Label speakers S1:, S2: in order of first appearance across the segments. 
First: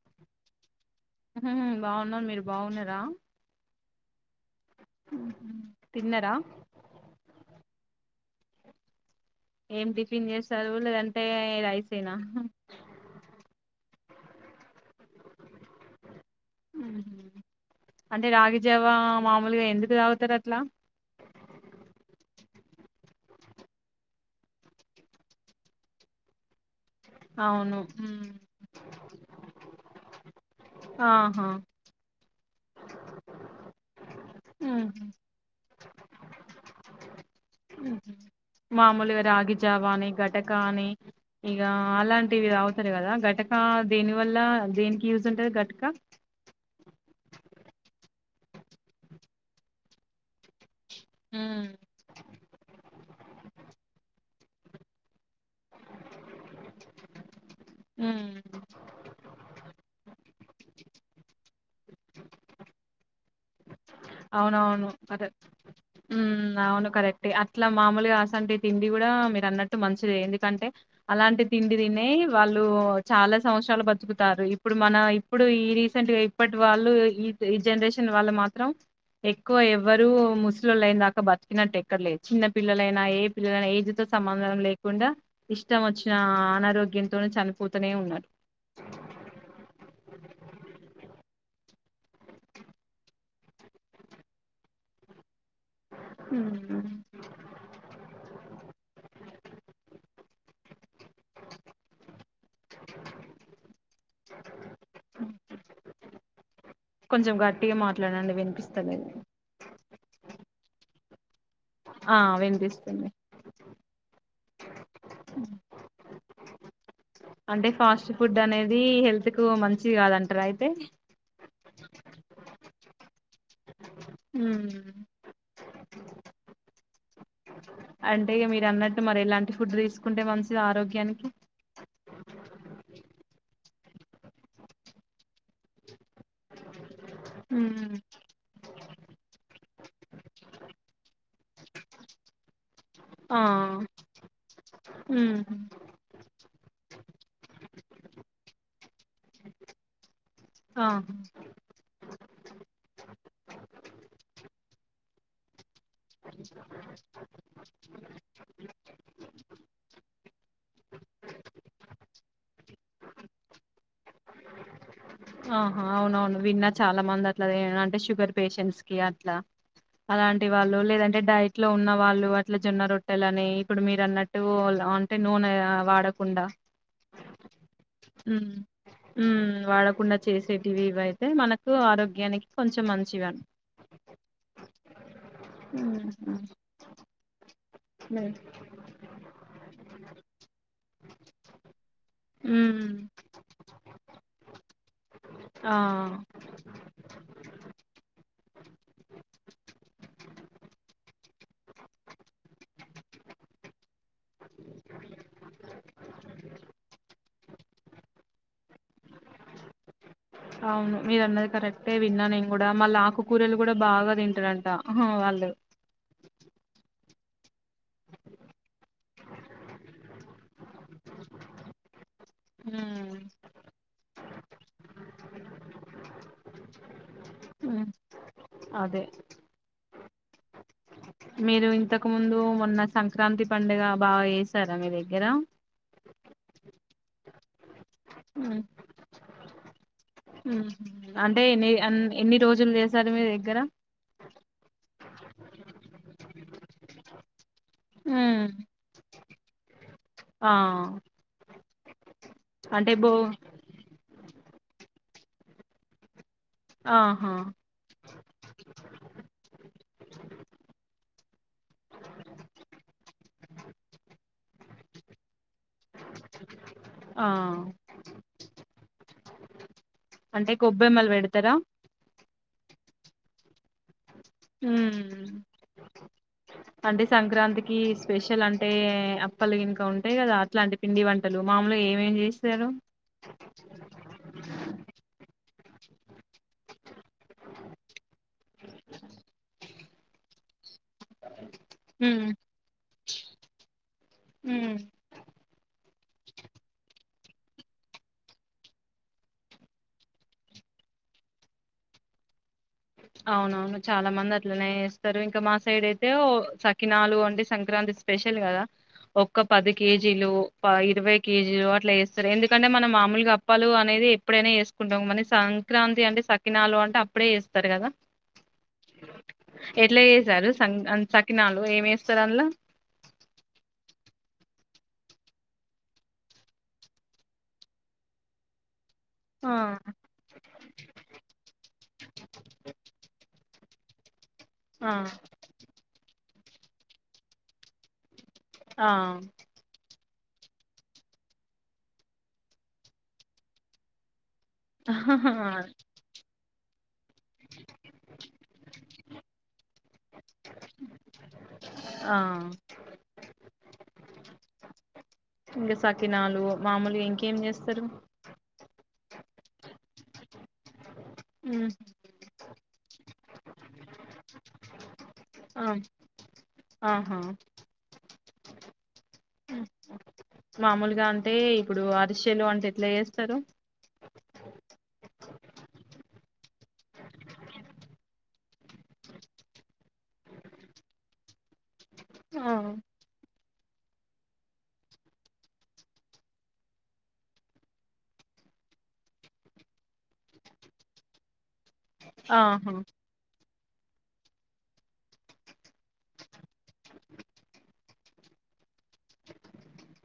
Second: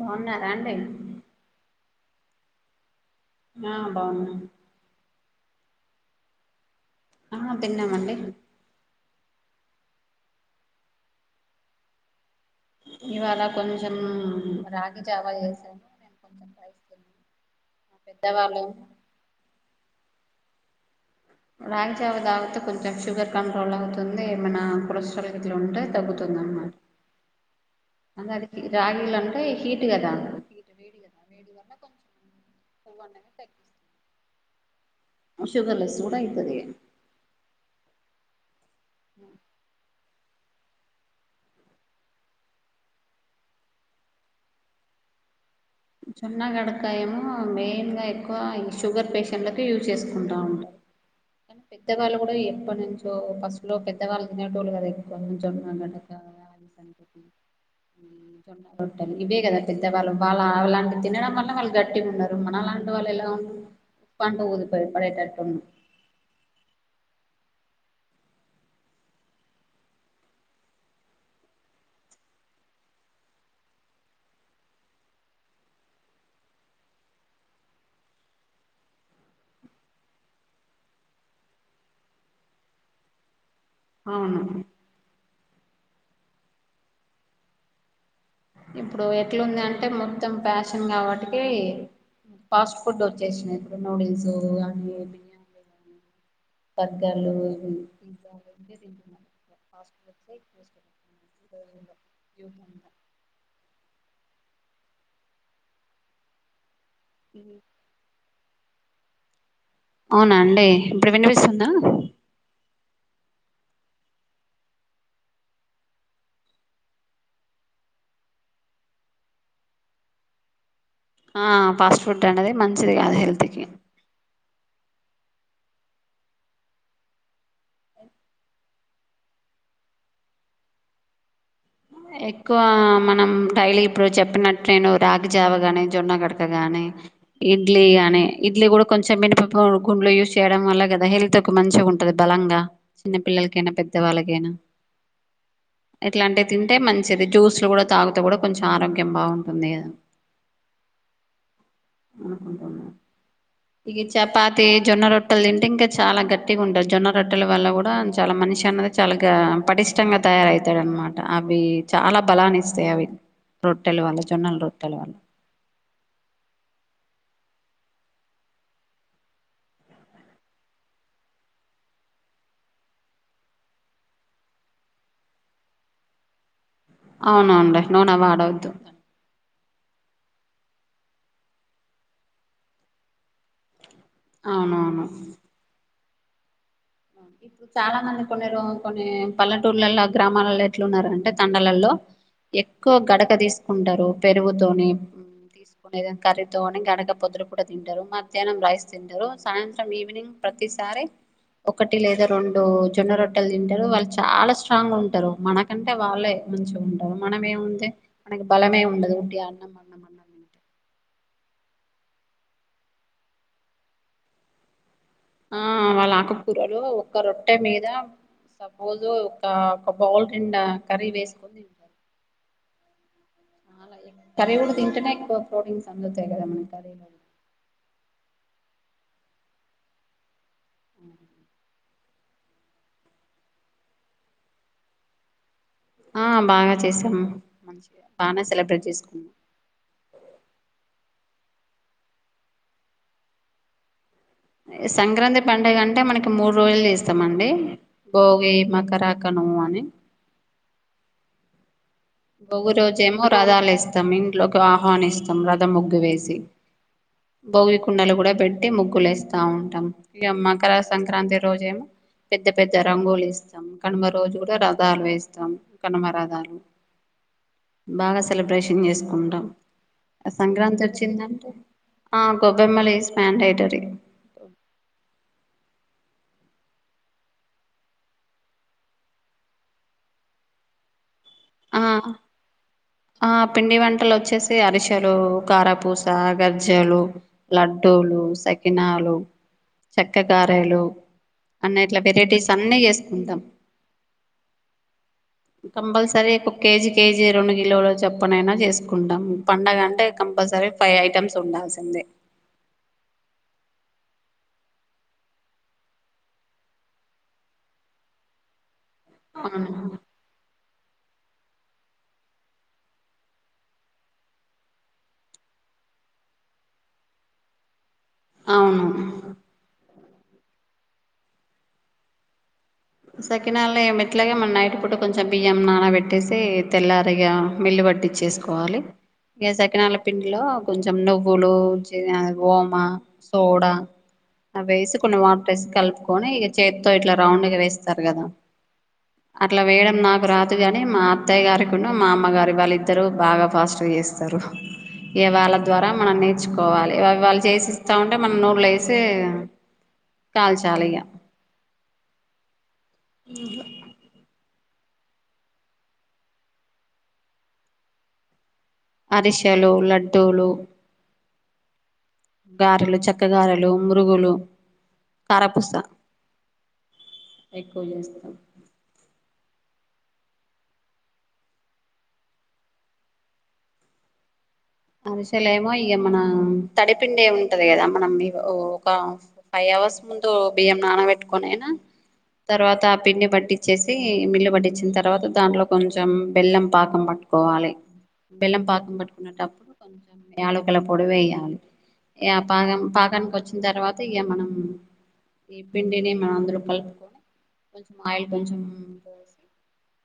S1: బాగున్నారా అండి
S2: బాగున్నా మీరు బాగున్నారా
S1: ఆ బాగున్నా
S2: తిన్నార
S1: ఆ తిన్నమండి
S2: ఏం టిఫిన్ చేసారు లేదంటే రైస్ ఏనా
S1: ఇవాళ కొంచెం రాగి జావా చేస
S2: అంటే
S1: పెద్దవాళ్ళు
S2: రాగిజావా మామూలుగా ఎందుకు తాగుతారు అట్లా
S1: రాగిజావా తాగితే కొంచెం షుగర్ కంట్రోల్ అవుతుంది ఏమైనా కొలెస్ట్రాల్ ఇట్లా ఉంటే తగ్గుతుంది
S2: అవును
S1: అ
S2: ఉమ్.
S1: అది రాగిలు అంటే హీట్ గదా అ వేడిగా
S2: ఆహా
S1: వేడిగా కొంచెం [inaudible]
S2: ఉహు.
S1: షుగర్ లెస్ కూడా అయితది
S2: మామూలుగా రాగిజవాని గట్ టకా అని ఇగ అలాంటివి తావుతారు కదా గటకా దేని వల్ దేనికి యూజ్ ఉంటది గ
S1: సన్న గడకాయేమో మెయిన్ గా ఎక్కువ ఈ షుగర్ పేషెంట్ లకు యూజ్ చేసుకుంటం ఉంట కానీ
S2: ఉమ్.
S1: పెద్దగాళ్ళు కూడా ఎప్పటి నుంచో లొ ఫస్ట్ లో పెద్దవాళ్ళు తినేటో ళ్ళు కదా ఎక్కువ కొంచెం అ
S2: ఉమ్.
S1: ఇవే కదా పెద్దవాళ్ళు వాళ్ళ అవ్ ల వా తినడం వల్ల వాళ్ళు గట్టిగున్నారు మన లాంటి వాళ్ళు ఎలా వుం
S2: అవునవును అదే ఉమ్ అవును కరెక్ట్ అట్లా మామూలుగా అసంటి తిండి కూడా మీరు అన్నట్టు మంచిది ఎందుకంటే అలాంటి తిండి తినే వాళ్ళు చాలా సంవత్సరాలు బతుకుతారు ఇప్పుడు మన ఇప్పుడు ఈ రీసెంట్ గా ఇప్పటి వాళ్ళు ఈ ఈ జనరేషన్ వాళ్ళ మాత్రం ఎక్కువ ఎవ్వరు ముస్లోళ్లు అయిన దాకా బతికినట్టు ఎక్కడలేరు చిన్న పిల్లలైనా ఏ పిల్లలు అయినా ఏజ్ తో
S1: అవును
S2: సంబంధం లేకుండా ఇష్టం మొచ్చిన అనారోగ్యంతోనే చనిపోతనే ఉన్నారు
S1: ఇప్పుడు ఎట్లుంది అంటే మొత్తం ఫ్యాషన్ కాబట్టి కి ఫాస్ట్ ఫుడ్ వచ్చేసినై ఇప్పుడు నూడిల్స్ అవ్వి బిర్యాని
S2: హ్మ్.
S1: బర్గర్ లు యూత్ అంతా
S2: కొంచెం
S1: ఈ
S2: గట్టిగా మాట్లాడండి వినిపిస్తలేదు
S1: అవునా అండి ఇప్పుడు వినిపిస్తుందా
S2: ఆ వినిపిస్తుంది అంటే ఫాస్ట్ ఫుడ్ అనేది హెల్త్ కు మంచిది కాదంటార అయితే
S1: ఆ ఫాస్ట్ ఫుడ్ అనేది మంచిది కాదు హెల్త్ కి
S2: మ్ హు అంటే ఇగ మీరన్నట్టు మరి ఎలాంటి ఫుడ్ తీసుకుంటే మంచిది ఆరోగ్యానికి
S1: ఎక్కువ మనం డైలీ ఇప్పుడు చెప్పినట్టు నేను రాగి జావగాని జొన్న కడుక గానీ ఇడ్లీ
S2: ఉమ్
S1: గాని ఇడ్లీ కూడా కొంచెం మినపప్పు గుండ్లు యూస్ చేయడం వల్ల కదా హెల్త్ కి మంచిగా ఉంటది బలంగా
S2: ఆ
S1: చిన్నపిల్లలకైనా పెద్దవాళ్ళకైనా
S2: ఉమ్
S1: ఎట్లాంటే అంటే మంచిది జ్యూస్లు కూడా తాగుతె కూడా కొంచెం ఆరోగ్యం బాగుంటుంది కదా
S2: అవును
S1: ఇగ చపాతి జొన్న రొట్టేల్ తింటే చాలా గట్టిగా ఉంటద్ జొన్న రొట్టెల వల్ల కూడా చాల మనిషి అనేది చాలా ఇగ పటిష్టంగా తయారయితాడ్ అనమా టా అవి చాలా బలాన్ని ఇస్తాయి అవి రొట్టెల వల్ల జొన్నలు రొట్టెల వల్ల
S2: ఆహా అవునవును విన్నా చాలా మంది అట్లా అంటే షుగర్ పేషెంట్స్ కి అట్లా అలాంటి వాళ్ళు లేదంటే డైట్ లో ఉన్న వాళ్ళు అట్ల జొన్న రొట్టెలు అని ఇప్పుడు మీరు అన్నట్టు అంటే నూనె ఆ వాడకుండా
S1: అవునాండి
S2: మ్ మ్ వాడకుండా చేసేటివి ఇవైతే మనకు ఆరోగ్యానికి కొంచెం మంచివి అన్
S1: అవునవును చాలా మంది కొన్ని రో కొన్ని పల్లెటూర్లలో గ్రామాలలో ఎట్లున్నారంటే తండలల్లో
S2: ఉమ్
S1: ఎక్కువ గడక తీసుకుంటారు పెరుగుతోని
S2: ఆ
S1: తీసుకునేద కర్రీతో ని గడుక పోదునా పూట తింటారు మధ్యాహ్నం రాయిస్ తింటారు సాయంత్రం ఈవనింగ్ ప్రతిసారి ఒకటి లేదా రెండు జొన్న రొట్టలు తింటారు వాళ్ చాలా స్ట్రాంగ్ ఉంటారు మనకంటే వాళ్ళే మంచిగా ఉంటారు మనం ఏముంది మనకి బలమే ఉండదు ఉట్టిగాన్నాం
S2: అవును మీరు అన్నది కరెక్టే విన్నా నేను కూడా మల్ల ఆకుకూరలు కూడా బాగా తింటారంట ఆహా, వాళ్ళు
S1: ఆ వాళ్ళు ఆకుకూరలు ఒక్క రొట్టె మీద సపోజ్ ఒక ఒక బౌల్ నిండా కర్రీ వేసుకొని తింటారు.
S2: ఉమ్.
S1: ఇట్లనే ఎక్కువ ప్రోటీన్స్ అందుతాయి కదా.
S2: ఉమ్, అదే. మీరు ఇంతకు ముందు మొన్న సంక్రాంతి పండుగ బాగా ఏసారా మీ దగ్గర
S1: ఆ బాగ్నే చేసామ్ మంచిగా బానే
S2: ఉమ్,
S1: సెలబ్రేట్ చేస్కున్నాం
S2: అంటే ఎన్ని అన్ ఎన్ని రోజులు చేసారు మీ దగ్గర
S1: సంక్రాంతి పండుగ అంటే మనకి మూడు రోజులు చేస్తామండి
S2: ఉమ్,
S1: భోగి మాక్కరాకము అని.
S2: ఆ
S1: భొగీ
S2: అంటే బో
S1: రోజేమో రధాలు ఏస్తాం ఇంట్లోకి ఆహ్వానిస్తాం రధం ముగ్గు వేసి.
S2: ఆహ్.
S1: భోగి కుండలు కూడా పెట్టి ముగ్గులు ఏస్తా ఉంటాం ఇగా మకర సంక్రాంతి రోజేమో. పెద్ద పెద్ద రంగులు ఏస్తాం కనుమ రోజు కూడా రధాలు ఏస్తాం కనుమ రథలు.
S2: ఆ
S1: బాగా సెలబ్రేషన్ చేస్కుంటాం.
S2: అంటే
S1: సంక్రాంతి
S2: కొబ్బెమ్మలు
S1: ఓచ్చిందంటే
S2: పెడతారా
S1: ఆహ్ గోబ్బేమ్మాలేసి [unintelligible]
S2: ఊమ్. అంటే సంక్రాంతికి స్పెషల్ అంటే అప్పలు ఇంకా ఉంటాయి కదా అట్లాంటి పిండి వంట. తలు మామూలుగా
S1: ఆ
S2: ఏమేం చేస్తారు.
S1: ఆ పిండి వంటలు వచ్చేసి అరిసెలు కారపూస గజ్జలు లడ్డూలు సకినాలు. చెక్క గారెలు. అన్న ఇట్లా
S2: ఉమ్
S1: వెరైటీస్ అన్నీ చేస్కుంటాం.
S2: హ్మ్
S1: కంపల్సరీ ఒక కేజీ కేజీ రెండు కిలోలు చప్పనైనా చేస్కుంటాం పండగ అంటే కంపల్సరీ. ఫైవ్ ఐటమ్స్ ఉండాల్సిందే.
S2: అవునవును చాలా మంది అట్లనే చేస్తారు ఇంకా మా సైడ్ అయితే ఓ సకినాలు అంటే సంక్రాంతి. ఈరోజ్ స్పెషల్ కదా ఒక
S1: అవును
S2: పది కేజీలు ప ఇర్వాయి. కేజీలు అట్లా ఏస్తారు ఎందుకంటే మనం మాముల్గా అప్పాలు అనేది ఎప్పుడైనా ఏస్కుంటాం మల్లీ సంక్రాంతి అంటే. సకినాలు అంటే అప్పుడే చేస్.
S1: అవును.
S2: ఎట్లా ఏసారు సన్కి ఆన్ సకినాలు ఏం ఏస్తారు అంద్లా.
S1: సకినాలు ఏమ్ ఇట్లాగే మన్ నైట్ పుట్టు కొంచెం బియ్యం నానబెట్టేస్తే తెల్లారిగా మిల్లి. పట్టించేస్కోవాలి. ఇగ
S2: ఆ
S1: సకినాల పిండిలో కొంచెం నువ్వులు చే ఓమ. సోడా
S2: ఆ
S1: అవేసి కొన్ని వాటర్ ఏసి కలుపుకొని ఇగ చేత్తో ఇట్లా రౌండ్ గా వేస్త్. కదా
S2: ఆ
S1: అట్లా వేయడం నాకు. రాదు కాని మా అత్తయ్య గారి కూను మా అమ్మగారి వాళ్ళిద్దరు బాగా ఫాస్ట్ గా చేస్తారు. ఇగ వాళ్ళ ద్వారా మనం నేర్చుకోవాలి. వాళ్ళు చేసిస్స్త ఉంటే మనం నూళ్లో వేసి కాల్చాలి ఇగా.
S2: ఆహ్.
S1: ఉమ్.
S2: ఇంకా సకినాలు మాముల్గా ఇంకేం చేస్తారు.
S1: అరిషాలు లడ్డూలు.
S2: ఊమ్.
S1: గారెలు చెక్క గారెలు మురుగులు కారపూస.
S2: ఆహా
S1: ఎక్కువ చేస్తారు.
S2: మామూల్గా అంటే ఇప్పుడు అరిశెలు అంటే ఏట్లా చేస్తారు.
S1: అరిసల్ ఏమో ఇగ మన. ముందు బియ్యం నానవేట్టుకొనైనా తర్వాత ఆ పిండి పట్టించి. వచ్చేసి మిల్లు పట్టించిన తర్వాత దాంట్లో కొంచెం బెల్లం పాకం పట్టుకోవాలే. బెల్లం పాకం పట్టుకునేటప్పుడు. యాలకులపొడి వేయాలి య
S2: ఆహా
S1: పాకం పాకానికి ఓచ్చిన. తర్వాత ఇగ మనం ఈ పిండిని మనం అందరం కల్ కొంచం ఆయిల్ కొంచెం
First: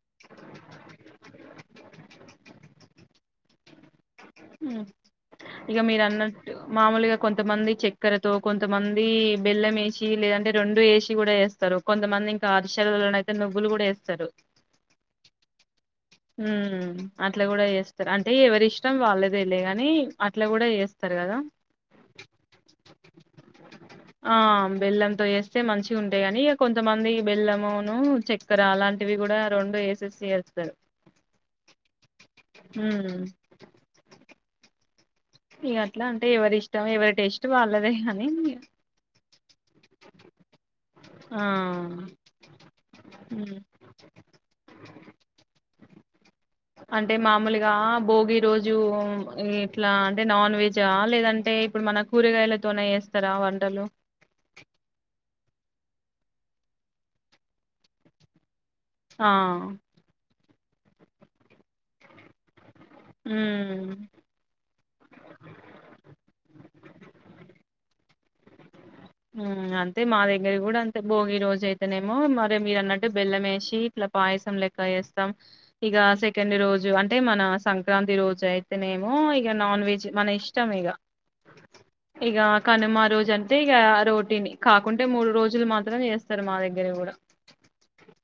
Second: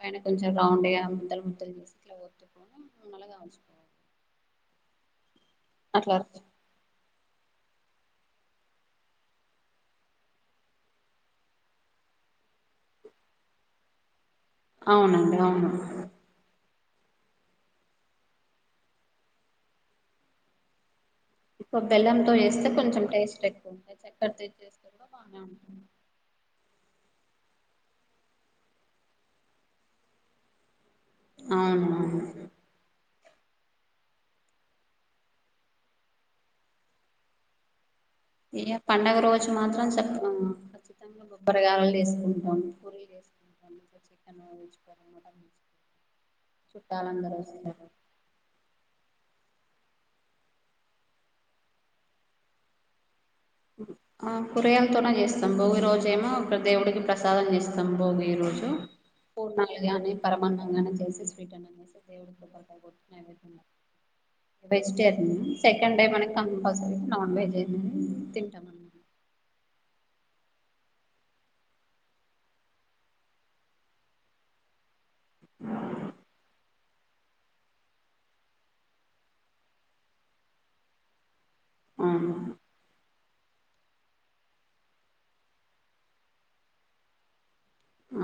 S1: పైన కొంచెం రౌండ్గా ముద్దలు ముద్దలు చేసి [unintelligible]
S2: ఇగ మీరు
S1: అట్లా
S2: అన్నట్టు మామూలుగా. కొంతమంది చక్కెరతో కొంతమంది బెల్లం యెసి లేదంటే రెండు యెసి కూడా చేస్తారు కొంతమంది. ఇంకా అరిసెలల్లో అయితే నువ్వులు కూడా యెస్తారు.
S1: అవునండి అవును
S2: ఉ అట్లా కూడా చేస్తారు అంటే ఎవరి ఇష్టం వాళ్ళేదె లె గాని అట్లా కూడా చేస్త చెస్తారు గదా
S1: ఎక్కువ బెల్లంతో చేస్తే కొంచెం టేస్ట్ ఎక్కువ ఉంటాయి
S2: ఆ
S1: చక్కెరతో చేస్తే కూడా
S2: బెల్లంతో
S1: బాగానే
S2: చెస్తే
S1: ఉంటుంది
S2: మంచిగ ఉంటాయి ఆని కొంతమంది బెల్లమును చక్కెర అలాంటివి గుడా రెండు వేసేసి చేస్తారు
S1: అవును అవును
S2: ఉమ్ ఇక అట్లా అంటే ఎవరి ఇష్టం ఎవరి టేస్ట్ వాళ్లదే ఆని
S1: ఎ పండగ రోజు మాత్రం చెప్పవనమాట మొత్తం
S2: ఆ
S1: బొబ్పరగాయలు చెసుకుంటాము పూరీలు చెసుకుంటాము చికెన్
S2: అంటే
S1: చుట్టాలందరూ
S2: మామూలుగా
S1: వస్తారు
S2: భోగి రోజు రోజు ఇట్లా అంటే నాన్ వెజా లేదంటే ఇప్పుడు మన కూరగాయలతోనే చేస్తారా వంటలు
S1: ఆ కూరయలతోనే చేస్తా స్తం భోగి రోజెమో ఒక దేవుడికి ప్రసాదం చేస్తాం భోగి ఈ రోజు
S2: ఆ
S1: పూర్ణాలుగాని పరమాన్నాం గాని చేసి స్వీట్ అన్నం చేసి
S2: ఉమ్
S1: వెజిటేరియన్ సెకండ్ డే మనం కంపల్సరరిగా నాన్వెజ్ అయిన తింటాం అండి
S2: ఉమ్ అంతే మా దగ్గర కూడా అంతే భోగి రోజు అయితేనేమో మరి మీరు అన్నట్టు బెల్లం వేసి ఇట్లా పాయసం లెక్క చెస్తాం ఇగ సెకండ్ రోజు అం టే మన సంక్రాంతి రోజు అయితేనేమో ఇక నాన్ వెజ్ మన ఇష్టం ఇగ ఇగ
S1: అవును
S2: కనుమ రోజ అంతే ఇగ రోటీని కాకుంటే మూడు రోజులు మాత్రం చేస్తారు మా దగ్గర గుడా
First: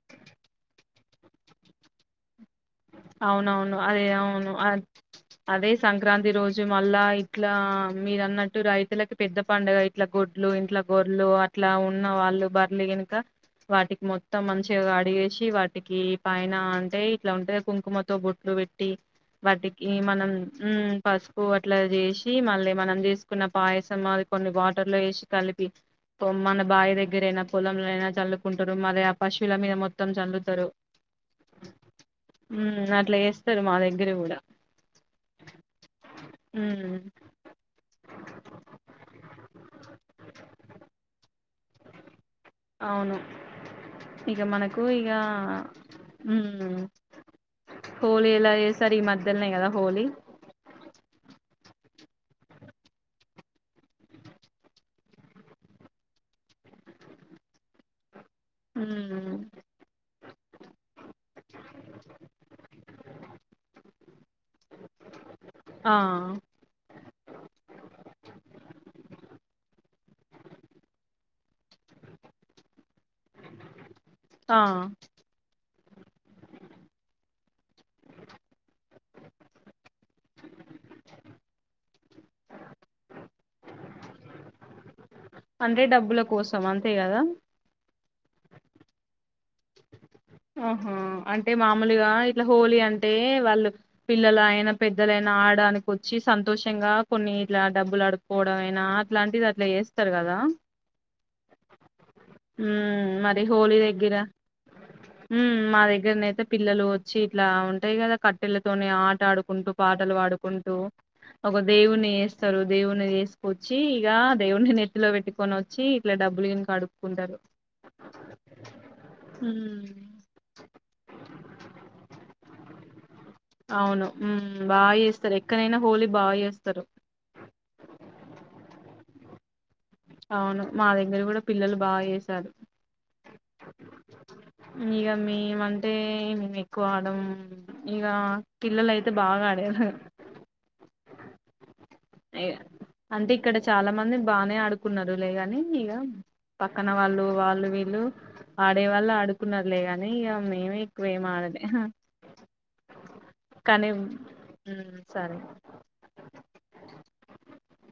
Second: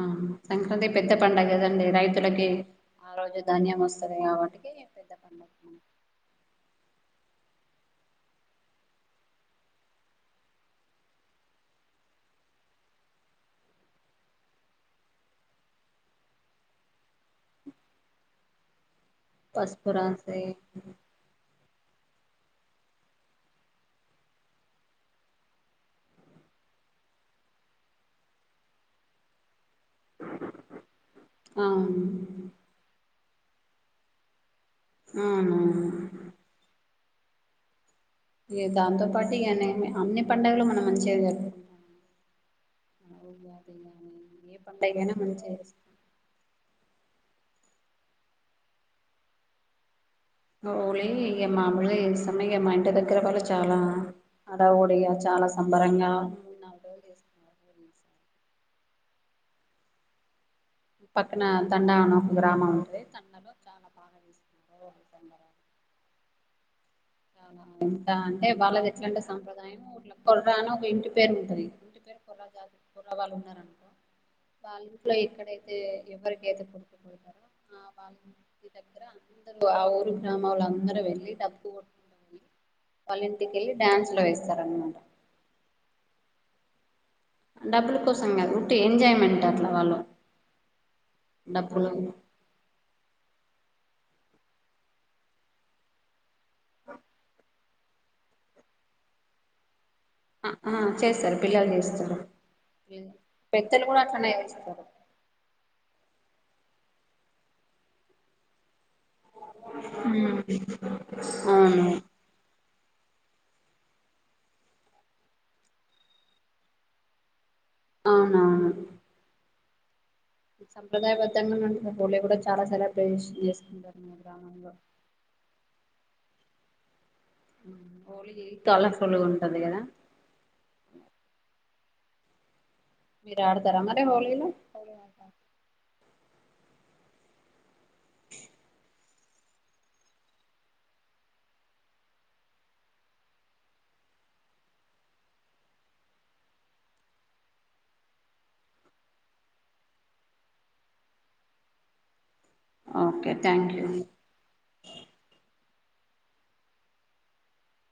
S1: ఆ సంక్రాంతి పెద్ద పండుగ కదండి రైతులకి ఆ రోజు
S2: అవునవును
S1: ధాన్యం
S2: అదే
S1: వస్తది
S2: అవును
S1: కాబట్టికి పెద్ద పండగ
S2: అదే సంక్రాంతి రోజు మళ్ళా ఇట్లా మీరు అన్నట్టు రైతులకు పెద్ద పండుగ ఇట్ల గొడ్లు ఇంట్ల గోర్లు అట్లా ఉన్న వా ళ్లు బర్లి గనకా వాటికి మొత్తం మంచిగా గడిగేసి వాటికి పైన అంటే ఇట్లా ఉంటే కుంకుమతో బొట్లు పెట్టి వాటికి
S1: పసుపు
S2: మనం
S1: రాసి
S2: ఉ పసుపు అట్లా జెసి మళ్ళీ మనం చేసుకున్న పాయసం అది కొన్ని వాటర్ లో వేసి కలిపి పొమన బాయ దగ్గరఅయినా పొలంలో అయినా చల్లుకుంటురు మరి ఆ పశువుల మీద మొత్ మొత్తం చల్లుతారు
S1: అవును
S2: ఉ అట్లా చేస్తారు మా దగ్గర గుడా
S1: ఆ ఆవునవును
S2: ఉమ్
S1: దాంతో పాటు ఇగ అన్ని అన్ని పండుగలు మనం మంచిగా జరుపుకుంటాం
S2: అవును
S1: ఉగాది గాని
S2: ఇగ
S1: ఏ
S2: మనకు ఇగ
S1: పండగైనా మంచిగా చేసుకుంటాం
S2: ఉ హోళి ఎలా చేసారు ఈ మధ్యల్నే కదా హోళి
S1: హోలీ ఇగ మాములుగా చేస్తాం ఇగ మా ఇంటి దగ్గర వాళ్లు చాలా హడావిడిగా చాలా సంబరంగా ఈసారి.
S2: ఉమ్
S1: పక్కన తండా అని ఒక గ్రామం ఉంటది తండాలో చాలా బాగా చేసుకుంటారు హోలీ
S2: ఆ
S1: అవునవును అంటే వాళ్ళది ఎట్లాంటె సాప్రదాయం కుర్రా అని ఒక ఇంటి పేరు ఉంటంది ఇంటి పేరు [unintelligible] వాళ్ళు ఉన్నార అనుకో
S2: ఆ
S1: వాళ్ళ ఇంట్లో ఎక్కడై [unintelligible] ఎవ్వర్కైతె కొడుకుల్ బుడ్తరో ఆ వాళ్ళింటి దగ్గర్ అందరు ఆ ఊరు గ్రామలు అందరుూ వెళ్ళి డప్పులు కొ వాల్ల ఇంటికి వెళ్ళి డ్యాన్స్లు వెస్తారు అనమాట
S2: అంటె డబ్బుల కోసం అంతే కదా
S1: ఈగా అంతే ఎంజయ్మెంట్ అట్లా వాళ్లకు
S2: ఆహా అంటే మామూల్గా ఇట్లా హోలీ అంటే టే వాళ్ళు పిల్లలైనా పెద్దలైనా ఆడడానికోచ్చి సంతోషంగా కొన్ని ఇలా డబ్బులు కడుకోవడైనా అలాంటిది అట్లా చేస్
S1: ఆ ఆ చేస్తారు పిల్లలు చేస్తారు
S2: ఉమ్ మరి
S1: పెద్దలు కూడా అట్లానే చేస్తురు
S2: ఉహ్ మా దగ్గరనైతే పిల్లలు ఓచ్చి ఇట్లా ఉంటాయి కదా కట్టెలతోని ఆ ఆడుకుంటూ పాటలు
S1: ఉమ్.
S2: వాడుకుంటూ ఒక
S1: అవును
S2: దేవుని చేస్తారు దేవుణ్ని చేసుకొచ్చి ఇక దేవుణ్ణి నెత్తిలో పెట్టుకొని ఓచ్చి ఇట్లా డబ్బులు గిట్లా అడుక్కుంటారు
S1: ఆహా
S2: ఉహ్
S1: సంప్రదాయ బద్దంగా ఉపోళే కూడా చాలా సేరలర్బేషన్ చేసుకుంటారు మా గ్రామంలో
S2: ఎక్కనేనా హోలీ ఇస్తారు
S1: హోలీ కలర్ఫుల్ గుం
S2: అవును మా దగ్గర కూడా పిల్లలు బాగా చేస్తారు
S1: మీరు ఆడతారా మరి హోలీలో
S2: ఇక మేమంటే ఎక్కువ ఆడం ఇగ పిల్లలైతే బాగా ఆడేదాన్ని అంటే ఇక్కడ చాలామంది బానే ఆడతారు కున్నారు లే కానీ ఇగా పక్కన వాళ్ళు వాళ్ళు వీళ్ళు ఆడే వాళ్ళు ఆడుతున్నారు లే కానీ ఇగ మేమేక్కువ ఏమి ఆడం
S1: ఓకే థ్యాంక్ యూ
S2: కానీ ఉహ్ సరే